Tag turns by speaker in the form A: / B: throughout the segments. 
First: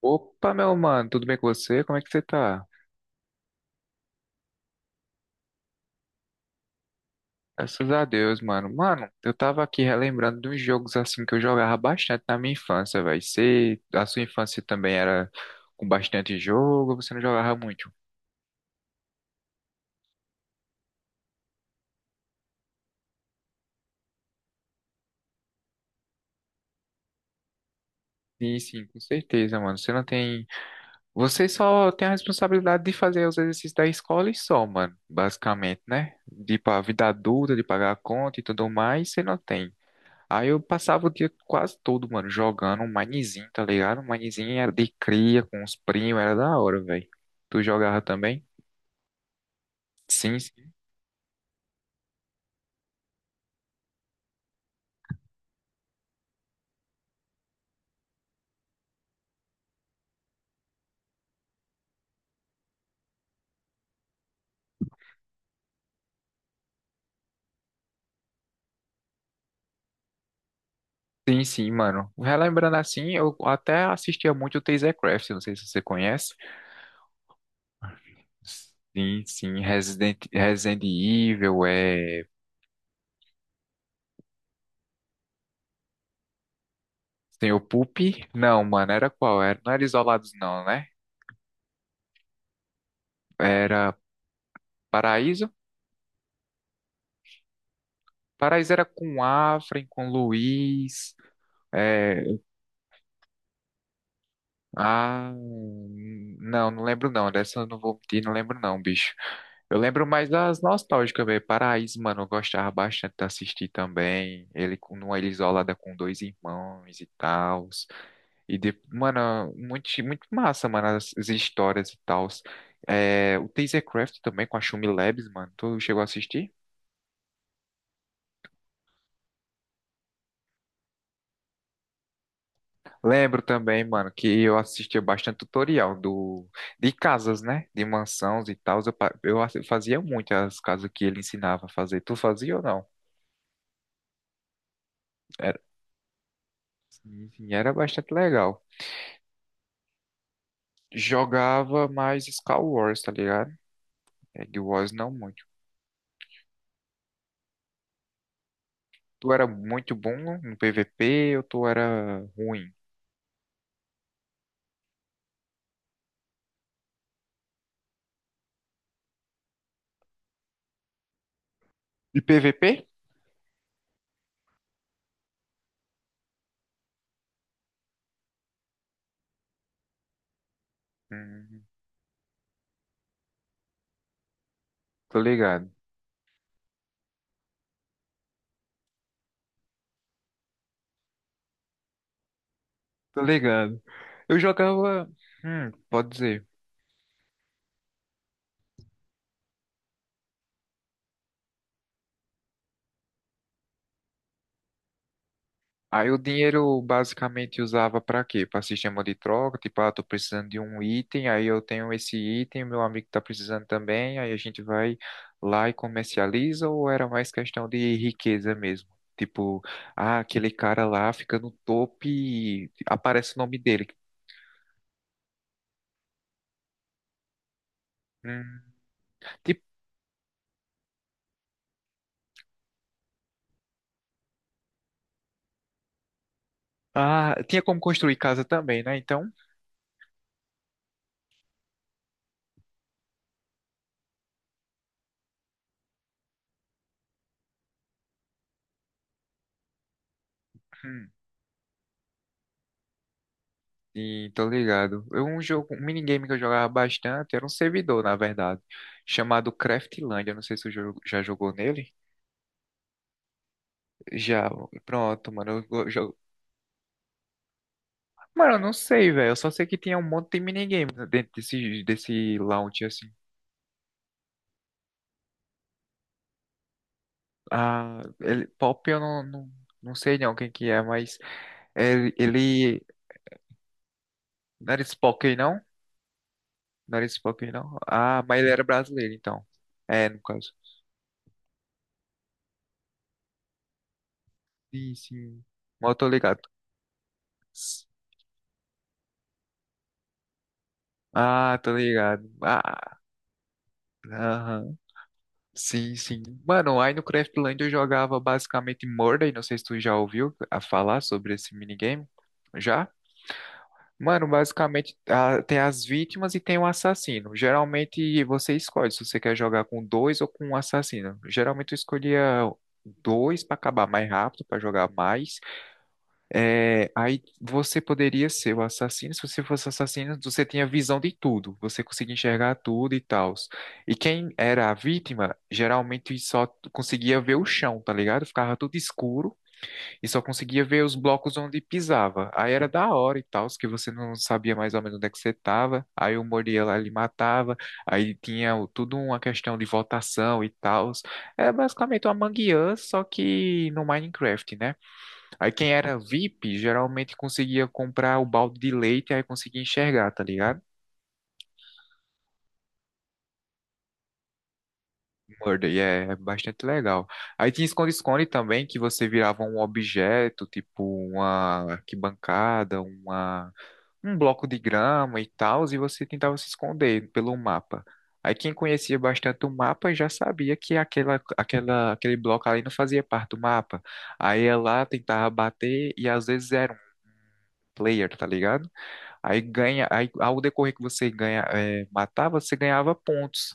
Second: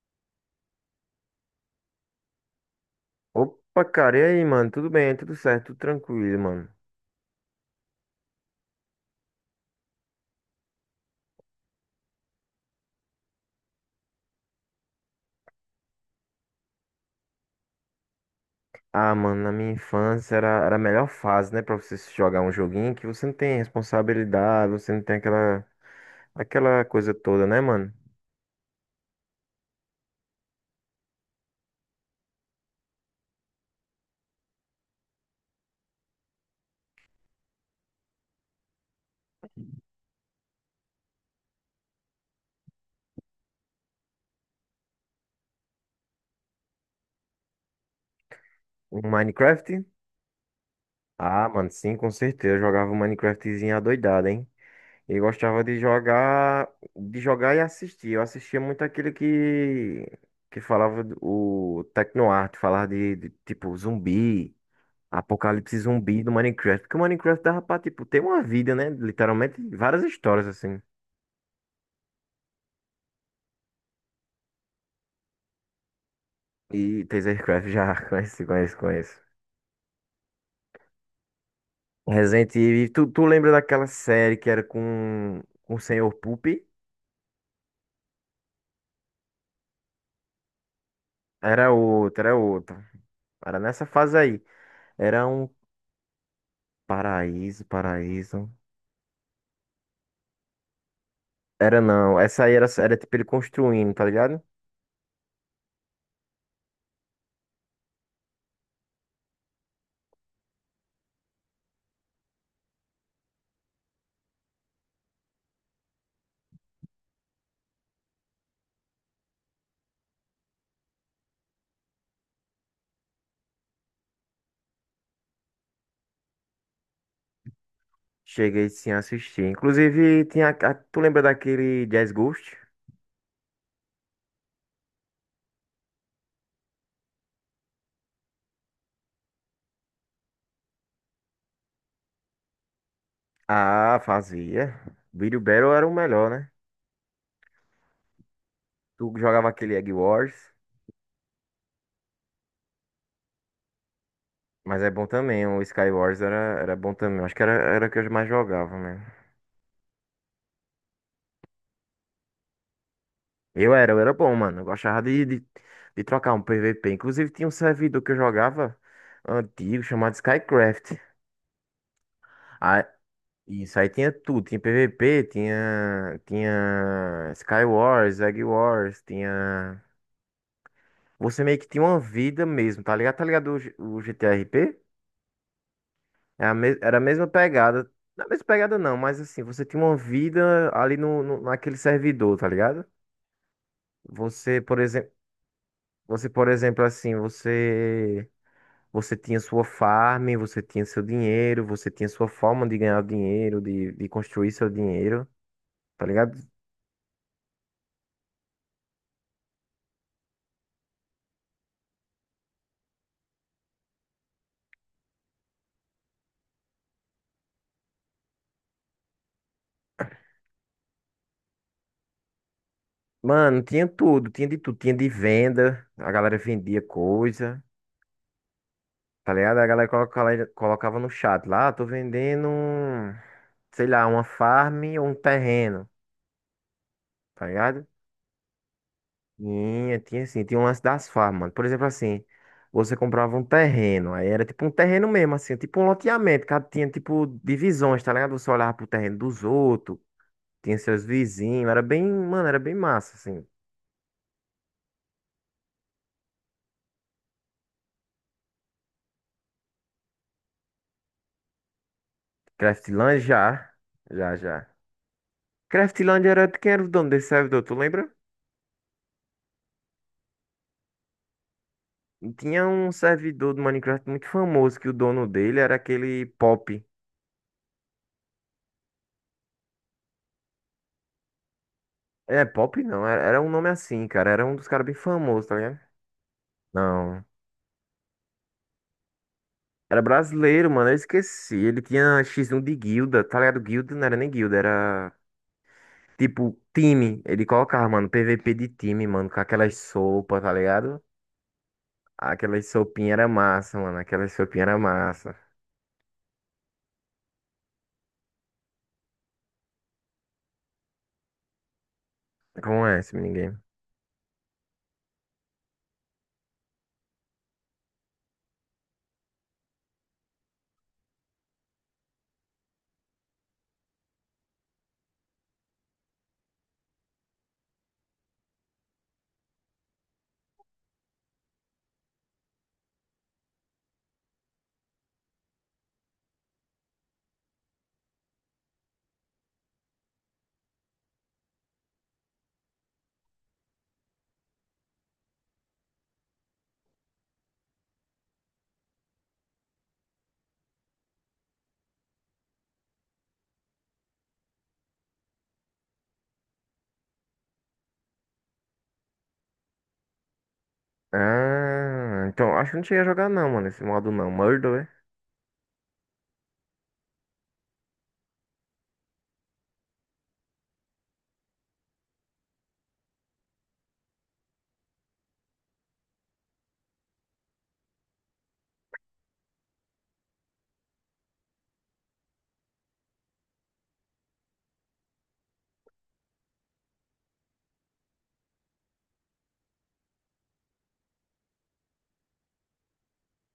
A: Opa, meu mano, tudo bem com você? Como é que você tá?
B: Opa, cara, e aí, mano? Tudo bem, tudo certo, tudo tranquilo, mano.
A: Graças a Deus, mano. Mano, eu tava aqui relembrando de uns jogos assim que eu jogava bastante na minha infância, velho. Você, a sua infância também era com bastante jogo, você não jogava muito?
B: Ah, mano, na minha infância era a melhor fase, né, pra você se jogar um joguinho que você não tem responsabilidade, você não tem aquela coisa toda, né, mano?
A: Sim, sim, com certeza, mano. Você não tem. Você só tem a responsabilidade de fazer os exercícios da escola e só, mano. Basicamente, né? De ir pra vida adulta, de pagar a conta e tudo mais, você não tem. Aí eu passava o dia quase todo, mano, jogando um Minezinho, tá ligado? Um Minezinho era de cria com os primos, era da hora, velho. Tu jogava também?
B: O Minecraft?
A: Sim, sim,
B: Ah, mano, sim, com certeza. Eu jogava um Minecraftzinho adoidado, hein? E gostava de jogar e assistir. Eu assistia muito aquele que falava do- o Tecnoarte, falava de tipo zumbi. Apocalipse zumbi do Minecraft. Porque o Minecraft dava pra, tipo, ter uma vida, né? Literalmente, várias histórias, assim.
A: sim, sim, mano. Relembrando assim, eu até assistia muito o TazerCraft, não sei se você conhece.
B: E Tasercraft já conhece, conhece, conhece.
A: Sim, sim, Resident Evil, é...
B: Resident Evil. Tu lembra daquela série que era com o Senhor Poop?
A: Tem o Pup? Não, mano, era qual? Era... Não era Isolados não, né?
B: Era outra. Era nessa
A: Era
B: fase aí. Era um
A: Paraíso?
B: paraíso, paraíso.
A: Paraíso era com Afren, com Luiz,
B: Era não.
A: é,
B: Essa aí era tipo ele construindo, tá ligado?
A: Ah, não, não lembro não. Dessa eu não vou mentir, não lembro não, bicho. Eu lembro mais das nostálgicas, velho. Paraíso, mano, eu gostava bastante de assistir também. Ele numa ilha isolada com dois irmãos e tal. E, de, mano, muito, muito massa, mano, as histórias e tal. É, o Tasercraft também com a Shumi Labs, mano. Tu chegou a assistir?
B: Cheguei sim a assistir. Inclusive, tinha. Tu lembra daquele Jazz Ghost?
A: Lembro também, mano, que eu assistia bastante tutorial do de casas, né? De mansões e tal. Eu, pa- eu assi- fazia muito as casas que ele ensinava a fazer. Tu fazia ou não?
B: Ah, fazia. Video
A: Era,
B: Battle era o melhor, né?
A: sim, sim, era bastante legal.
B: Tu jogava aquele Egg Wars,
A: Jogava mais Star Wars, tá ligado? Egg
B: mas é
A: Wars
B: bom
A: não muito.
B: também. O Sky Wars era bom também. Acho que era o que eu mais jogava, né?
A: Tu era muito bom no PVP ou tu era ruim?
B: Eu era bom, mano. Eu gostava de trocar um PVP. Inclusive, tinha um servidor que eu jogava antigo, chamado Skycraft.
A: E PVP?
B: Aí, isso aí tinha tudo. Tinha PVP, tinha Sky Wars, Egg Wars, tinha. Você meio
A: Hum,
B: que tinha uma vida mesmo, tá ligado? Tá ligado o GTRP?
A: tô ligado.
B: Era a mesma pegada. Não é a mesma pegada não, mas assim, você tinha uma vida ali naquele servidor, tá ligado?
A: Tô ligado. Eu
B: Você, por
A: jogava.
B: exemplo,
A: Pode
B: você,
A: dizer.
B: por exemplo, assim, você tinha sua farm, você tinha seu dinheiro, você tinha sua forma de ganhar dinheiro, de construir seu dinheiro, tá
A: Aí o
B: ligado?
A: dinheiro basicamente usava para quê? Para sistema de troca, tipo, ah, tô precisando de um item, aí eu tenho esse item, meu amigo tá precisando também, aí a gente vai lá e comercializa, ou era mais questão de riqueza mesmo? Tipo, ah, aquele cara lá fica no topo e aparece o nome
B: Mano,
A: dele.
B: tinha tudo, tinha de venda, a galera vendia coisa,
A: Hum,
B: tá ligado?
A: tipo,
B: A galera colocava, colocava no chat lá, "Ah, tô vendendo, um, sei lá, uma farm ou um terreno,
A: ah,
B: tá
A: tinha como
B: ligado?
A: construir casa também, né? Então,
B: Tinha, tinha assim, tinha um lance das farmas, mano. Por exemplo, assim, você comprava um terreno, aí era tipo um terreno mesmo, assim, tipo um loteamento, cada tinha tipo divisões, tá ligado? Você olhava pro terreno dos outros, tinha seus
A: hum.
B: vizinhos, era bem, mano, era bem massa, assim.
A: Sim, tô ligado. Um jogo, um minigame que eu jogava bastante, era um servidor, na verdade, chamado Craftlandia. Não sei se você já jogou nele.
B: Craftland já, já,
A: Já,
B: já.
A: pronto, mano. Jogo.
B: Craftland era de quem era o dono desse servidor, tu lembra?
A: Mano, eu não sei, velho. Eu só sei que tinha um monte de minigame dentro desse
B: Tinha
A: lounge,
B: um
A: assim.
B: servidor do Minecraft muito famoso, que o dono dele era aquele Pop.
A: Ah, ele, Pop eu não sei não quem que é, mas ele,
B: É, Pop
A: ele
B: não, era um nome assim, cara, era um dos
A: não era
B: caras bem
A: Spock,
B: famosos, tá
A: não?
B: ligado?
A: Não era
B: Não.
A: Spock, não? Ah, mas ele era brasileiro, então.
B: Era
A: É, no caso.
B: brasileiro, mano. Eu esqueci. Ele tinha X1 de guilda, tá ligado? Guilda não era nem guilda,
A: Sim,
B: era
A: sim. Mas eu tô ligado.
B: tipo time. Ele colocava, mano, PVP de time, mano, com aquelas sopas, tá ligado?
A: Ah, tô ligado.
B: Aquelas
A: Ah,
B: sopinhas era massa, mano. Aquelas sopinhas
A: aham.
B: era massa.
A: Sim, sim. Mano, aí no Craftland eu jogava basicamente Murder, não sei se tu já ouviu a falar sobre esse minigame.
B: Como
A: Já?
B: é esse minigame?
A: Mano, basicamente ah, tem as vítimas e tem o assassino. Geralmente você escolhe se você quer jogar com dois ou com um assassino. Geralmente eu escolhia dois pra acabar mais rápido, pra jogar mais. É, aí você poderia ser o assassino. Se você fosse assassino, você tinha visão de tudo, você conseguia enxergar tudo e tal. E quem era a vítima, geralmente só conseguia ver o chão, tá ligado? Ficava tudo escuro e só conseguia ver os blocos onde pisava. Aí era da hora e tal, que você não sabia mais ou menos onde é que você tava. Aí o Moriel ali matava, aí tinha tudo uma questão de votação e tal. É basicamente uma mangueira, só que no Minecraft, né? Aí quem era VIP geralmente conseguia comprar o balde de leite aí conseguia enxergar, tá ligado?
B: Ah, então acho que não cheguei a jogar não, mano, esse modo não. Murder, é?
A: Murder, e é bastante legal. Aí tinha esconde-esconde também, que você virava um objeto, tipo uma arquibancada, um bloco de grama e tal, e você tentava se esconder pelo mapa. Aí quem conhecia bastante o mapa já sabia que aquele bloco ali não fazia parte do mapa. Aí ia lá, tentava bater e às vezes era um player, tá ligado? Aí ganha, aí ao decorrer que você ganha, é, matava, você ganhava pontos.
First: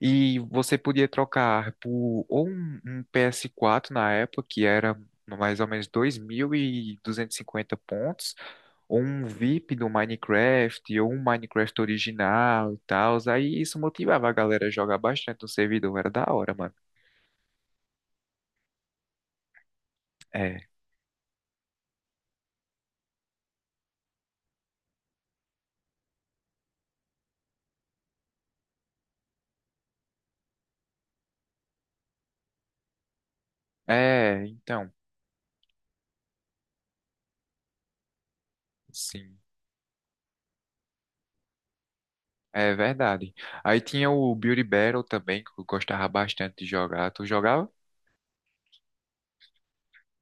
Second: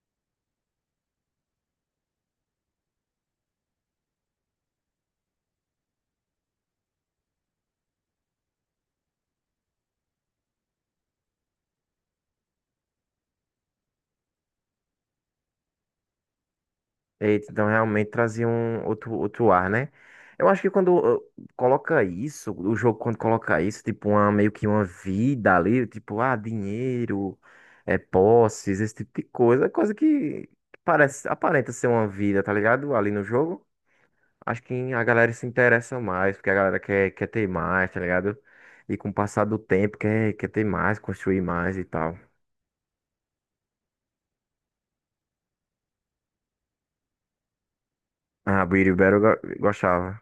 A: E você podia trocar por ou um PS4 na época, que era mais ou menos dois mil e duzentos e cinquenta pontos, ou um VIP do Minecraft, ou um Minecraft original e tal. Aí isso motivava a galera a jogar bastante no servidor, era da hora, mano.
B: Eita, então realmente trazia um outro, outro ar, né? Eu acho
A: É,
B: que quando coloca isso, o jogo quando coloca isso, tipo, uma, meio que uma vida ali, tipo, ah, dinheiro, é, posses, esse tipo de coisa, é coisa que parece, aparenta ser uma vida, tá ligado? Ali no jogo.
A: é,
B: Acho
A: então,
B: que a galera se interessa mais, porque a galera quer, quer ter mais, tá ligado? E com o
A: sim.
B: passar do tempo, quer, quer ter mais, construir mais e tal.
A: É verdade. Aí tinha o Beauty Battle também, que eu gostava bastante de jogar. Tu jogava?
B: Ah, Beauty Battle eu gostava.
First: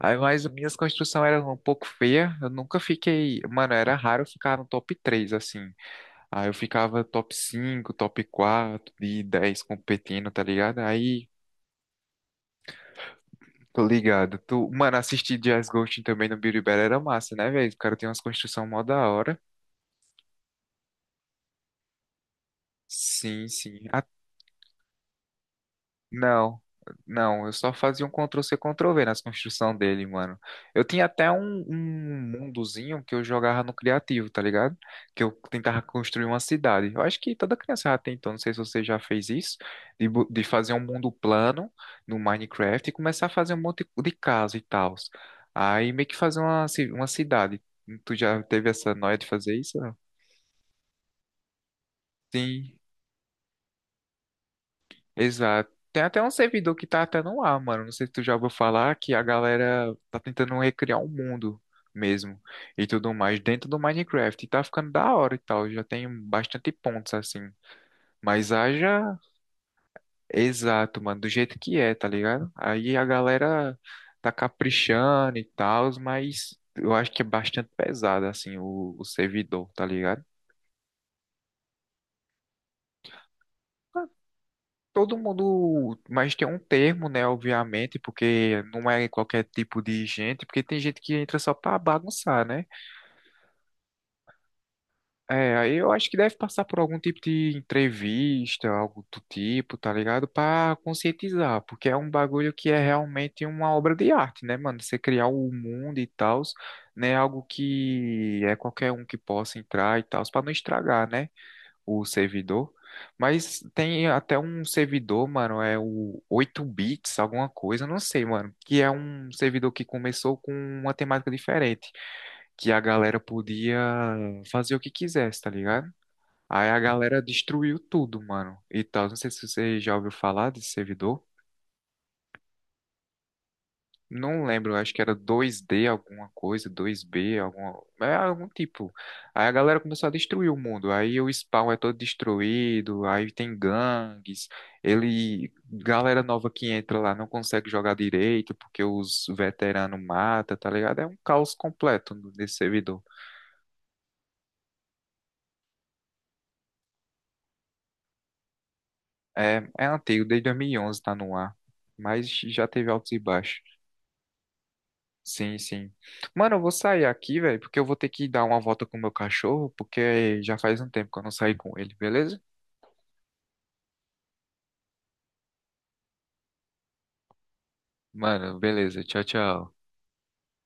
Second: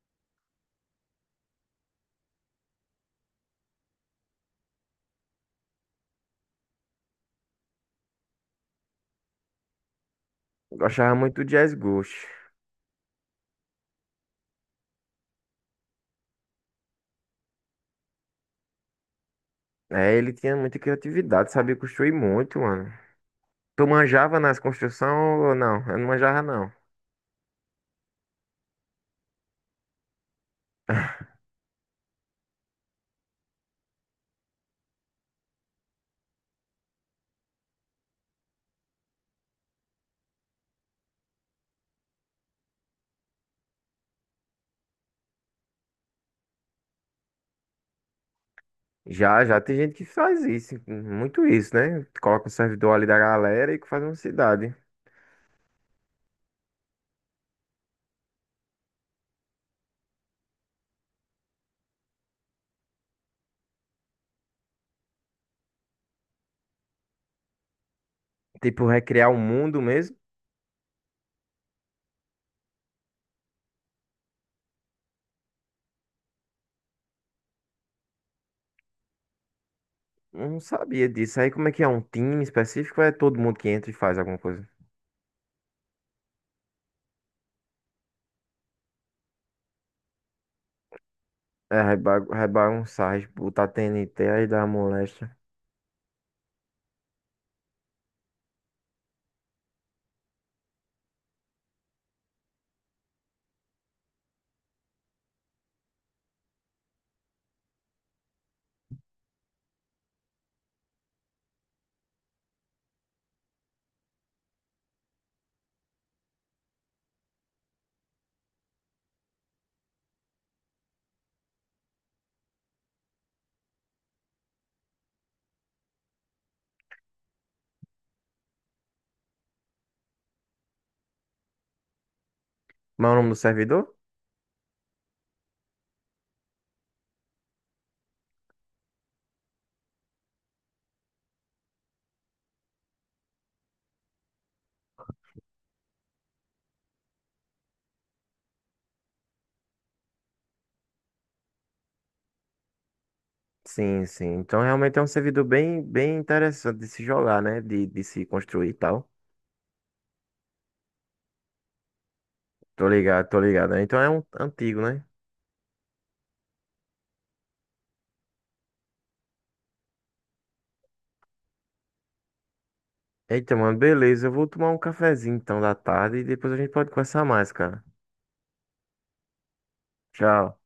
A: Aí, mas minhas construções eram um pouco feias. Eu nunca fiquei. Mano, era raro eu ficar no top 3 assim. Aí eu ficava top 5, top 4 de 10 competindo, tá ligado?
B: Gostava
A: Aí,
B: muito do Jazz Ghost.
A: tô ligado. Tu... Mano, assistir Jazz Ghosting também no Biribela era massa, né, velho? O cara tem umas construções mó da hora.
B: É, ele tinha muita criatividade, sabia construir muito, mano.
A: Sim,
B: Tu
A: sim.
B: manjava nas construções ou não? Eu não manjava,
A: Não,
B: não.
A: não, eu só fazia um Ctrl-C, Ctrl-V nas construções dele, mano. Eu tinha até um mundozinho que eu jogava no criativo, tá ligado? Que eu tentava construir uma cidade. Eu acho que toda criança já tentou, não sei se você já fez isso, de fazer um mundo plano no Minecraft e começar a fazer um monte de casa e tal. Aí meio que fazer uma cidade. Tu já teve essa noia de
B: Já,
A: fazer
B: já tem
A: isso? Não?
B: gente que faz isso, muito isso, né? Coloca o
A: Sim.
B: servidor ali da galera e faz uma cidade.
A: Exato. Tem até um servidor que tá até no ar, mano. Não sei se tu já ouviu falar que a galera tá tentando recriar um mundo mesmo e tudo mais dentro do Minecraft. E tá ficando da hora e tal. Já tem bastante pontos assim. Mas
B: Tipo,
A: haja
B: recriar o mundo mesmo?
A: exato, mano, do jeito que é, tá ligado? Aí a galera tá caprichando e tal, mas eu acho que é bastante pesado assim o servidor, tá ligado?
B: Eu não sabia disso. Aí como é que é? Um time específico ou é todo mundo que entra e faz alguma coisa?
A: Todo mundo, mas tem um termo, né, obviamente, porque não é qualquer tipo de gente, porque tem gente que entra só pra
B: É,
A: bagunçar, né?
B: rebagunçar, botar TNT aí da moléstia.
A: É, aí eu acho que deve passar por algum tipo de entrevista, algo do tipo, tá ligado? Pra conscientizar, porque é um bagulho que é realmente uma obra de arte, né, mano? Você criar o mundo e tal, né? Algo que é qualquer um que possa entrar e tal, pra não estragar, né? O servidor. Mas tem até um servidor, mano, é o 8 bits, alguma coisa, não sei, mano, que é um servidor que começou com uma temática diferente, que a galera podia fazer o que quisesse, tá ligado? Aí a galera destruiu tudo, mano. E tal, não sei se você já ouviu falar desse servidor.
B: Mas é o nome do servidor?
A: Não lembro, acho que era 2D alguma coisa, 2B, alguma, é algum tipo. Aí a galera começou a destruir o mundo. Aí o spawn é todo destruído, aí tem gangues. Ele, galera nova que entra lá não consegue jogar direito porque os veteranos matam, tá ligado? É um caos completo nesse servidor.
B: Sim, sim. Então realmente é um servidor bem, bem interessante de se jogar, né? De se construir e tal.
A: É, é antigo, desde 2011 tá no ar, mas já
B: Tô
A: teve altos e
B: ligado, tô
A: baixos.
B: ligado, né? Então é um antigo, né?
A: Sim, sim. Mano, eu vou sair aqui, velho, porque eu vou ter que dar uma volta com o meu cachorro, porque já faz um tempo que eu não saí com ele, beleza?
B: Eita, mano, beleza. Eu vou tomar um cafezinho então da tarde e depois a gente pode conversar mais, cara.
A: Mano, beleza. Tchau, tchau.
B: Tchau.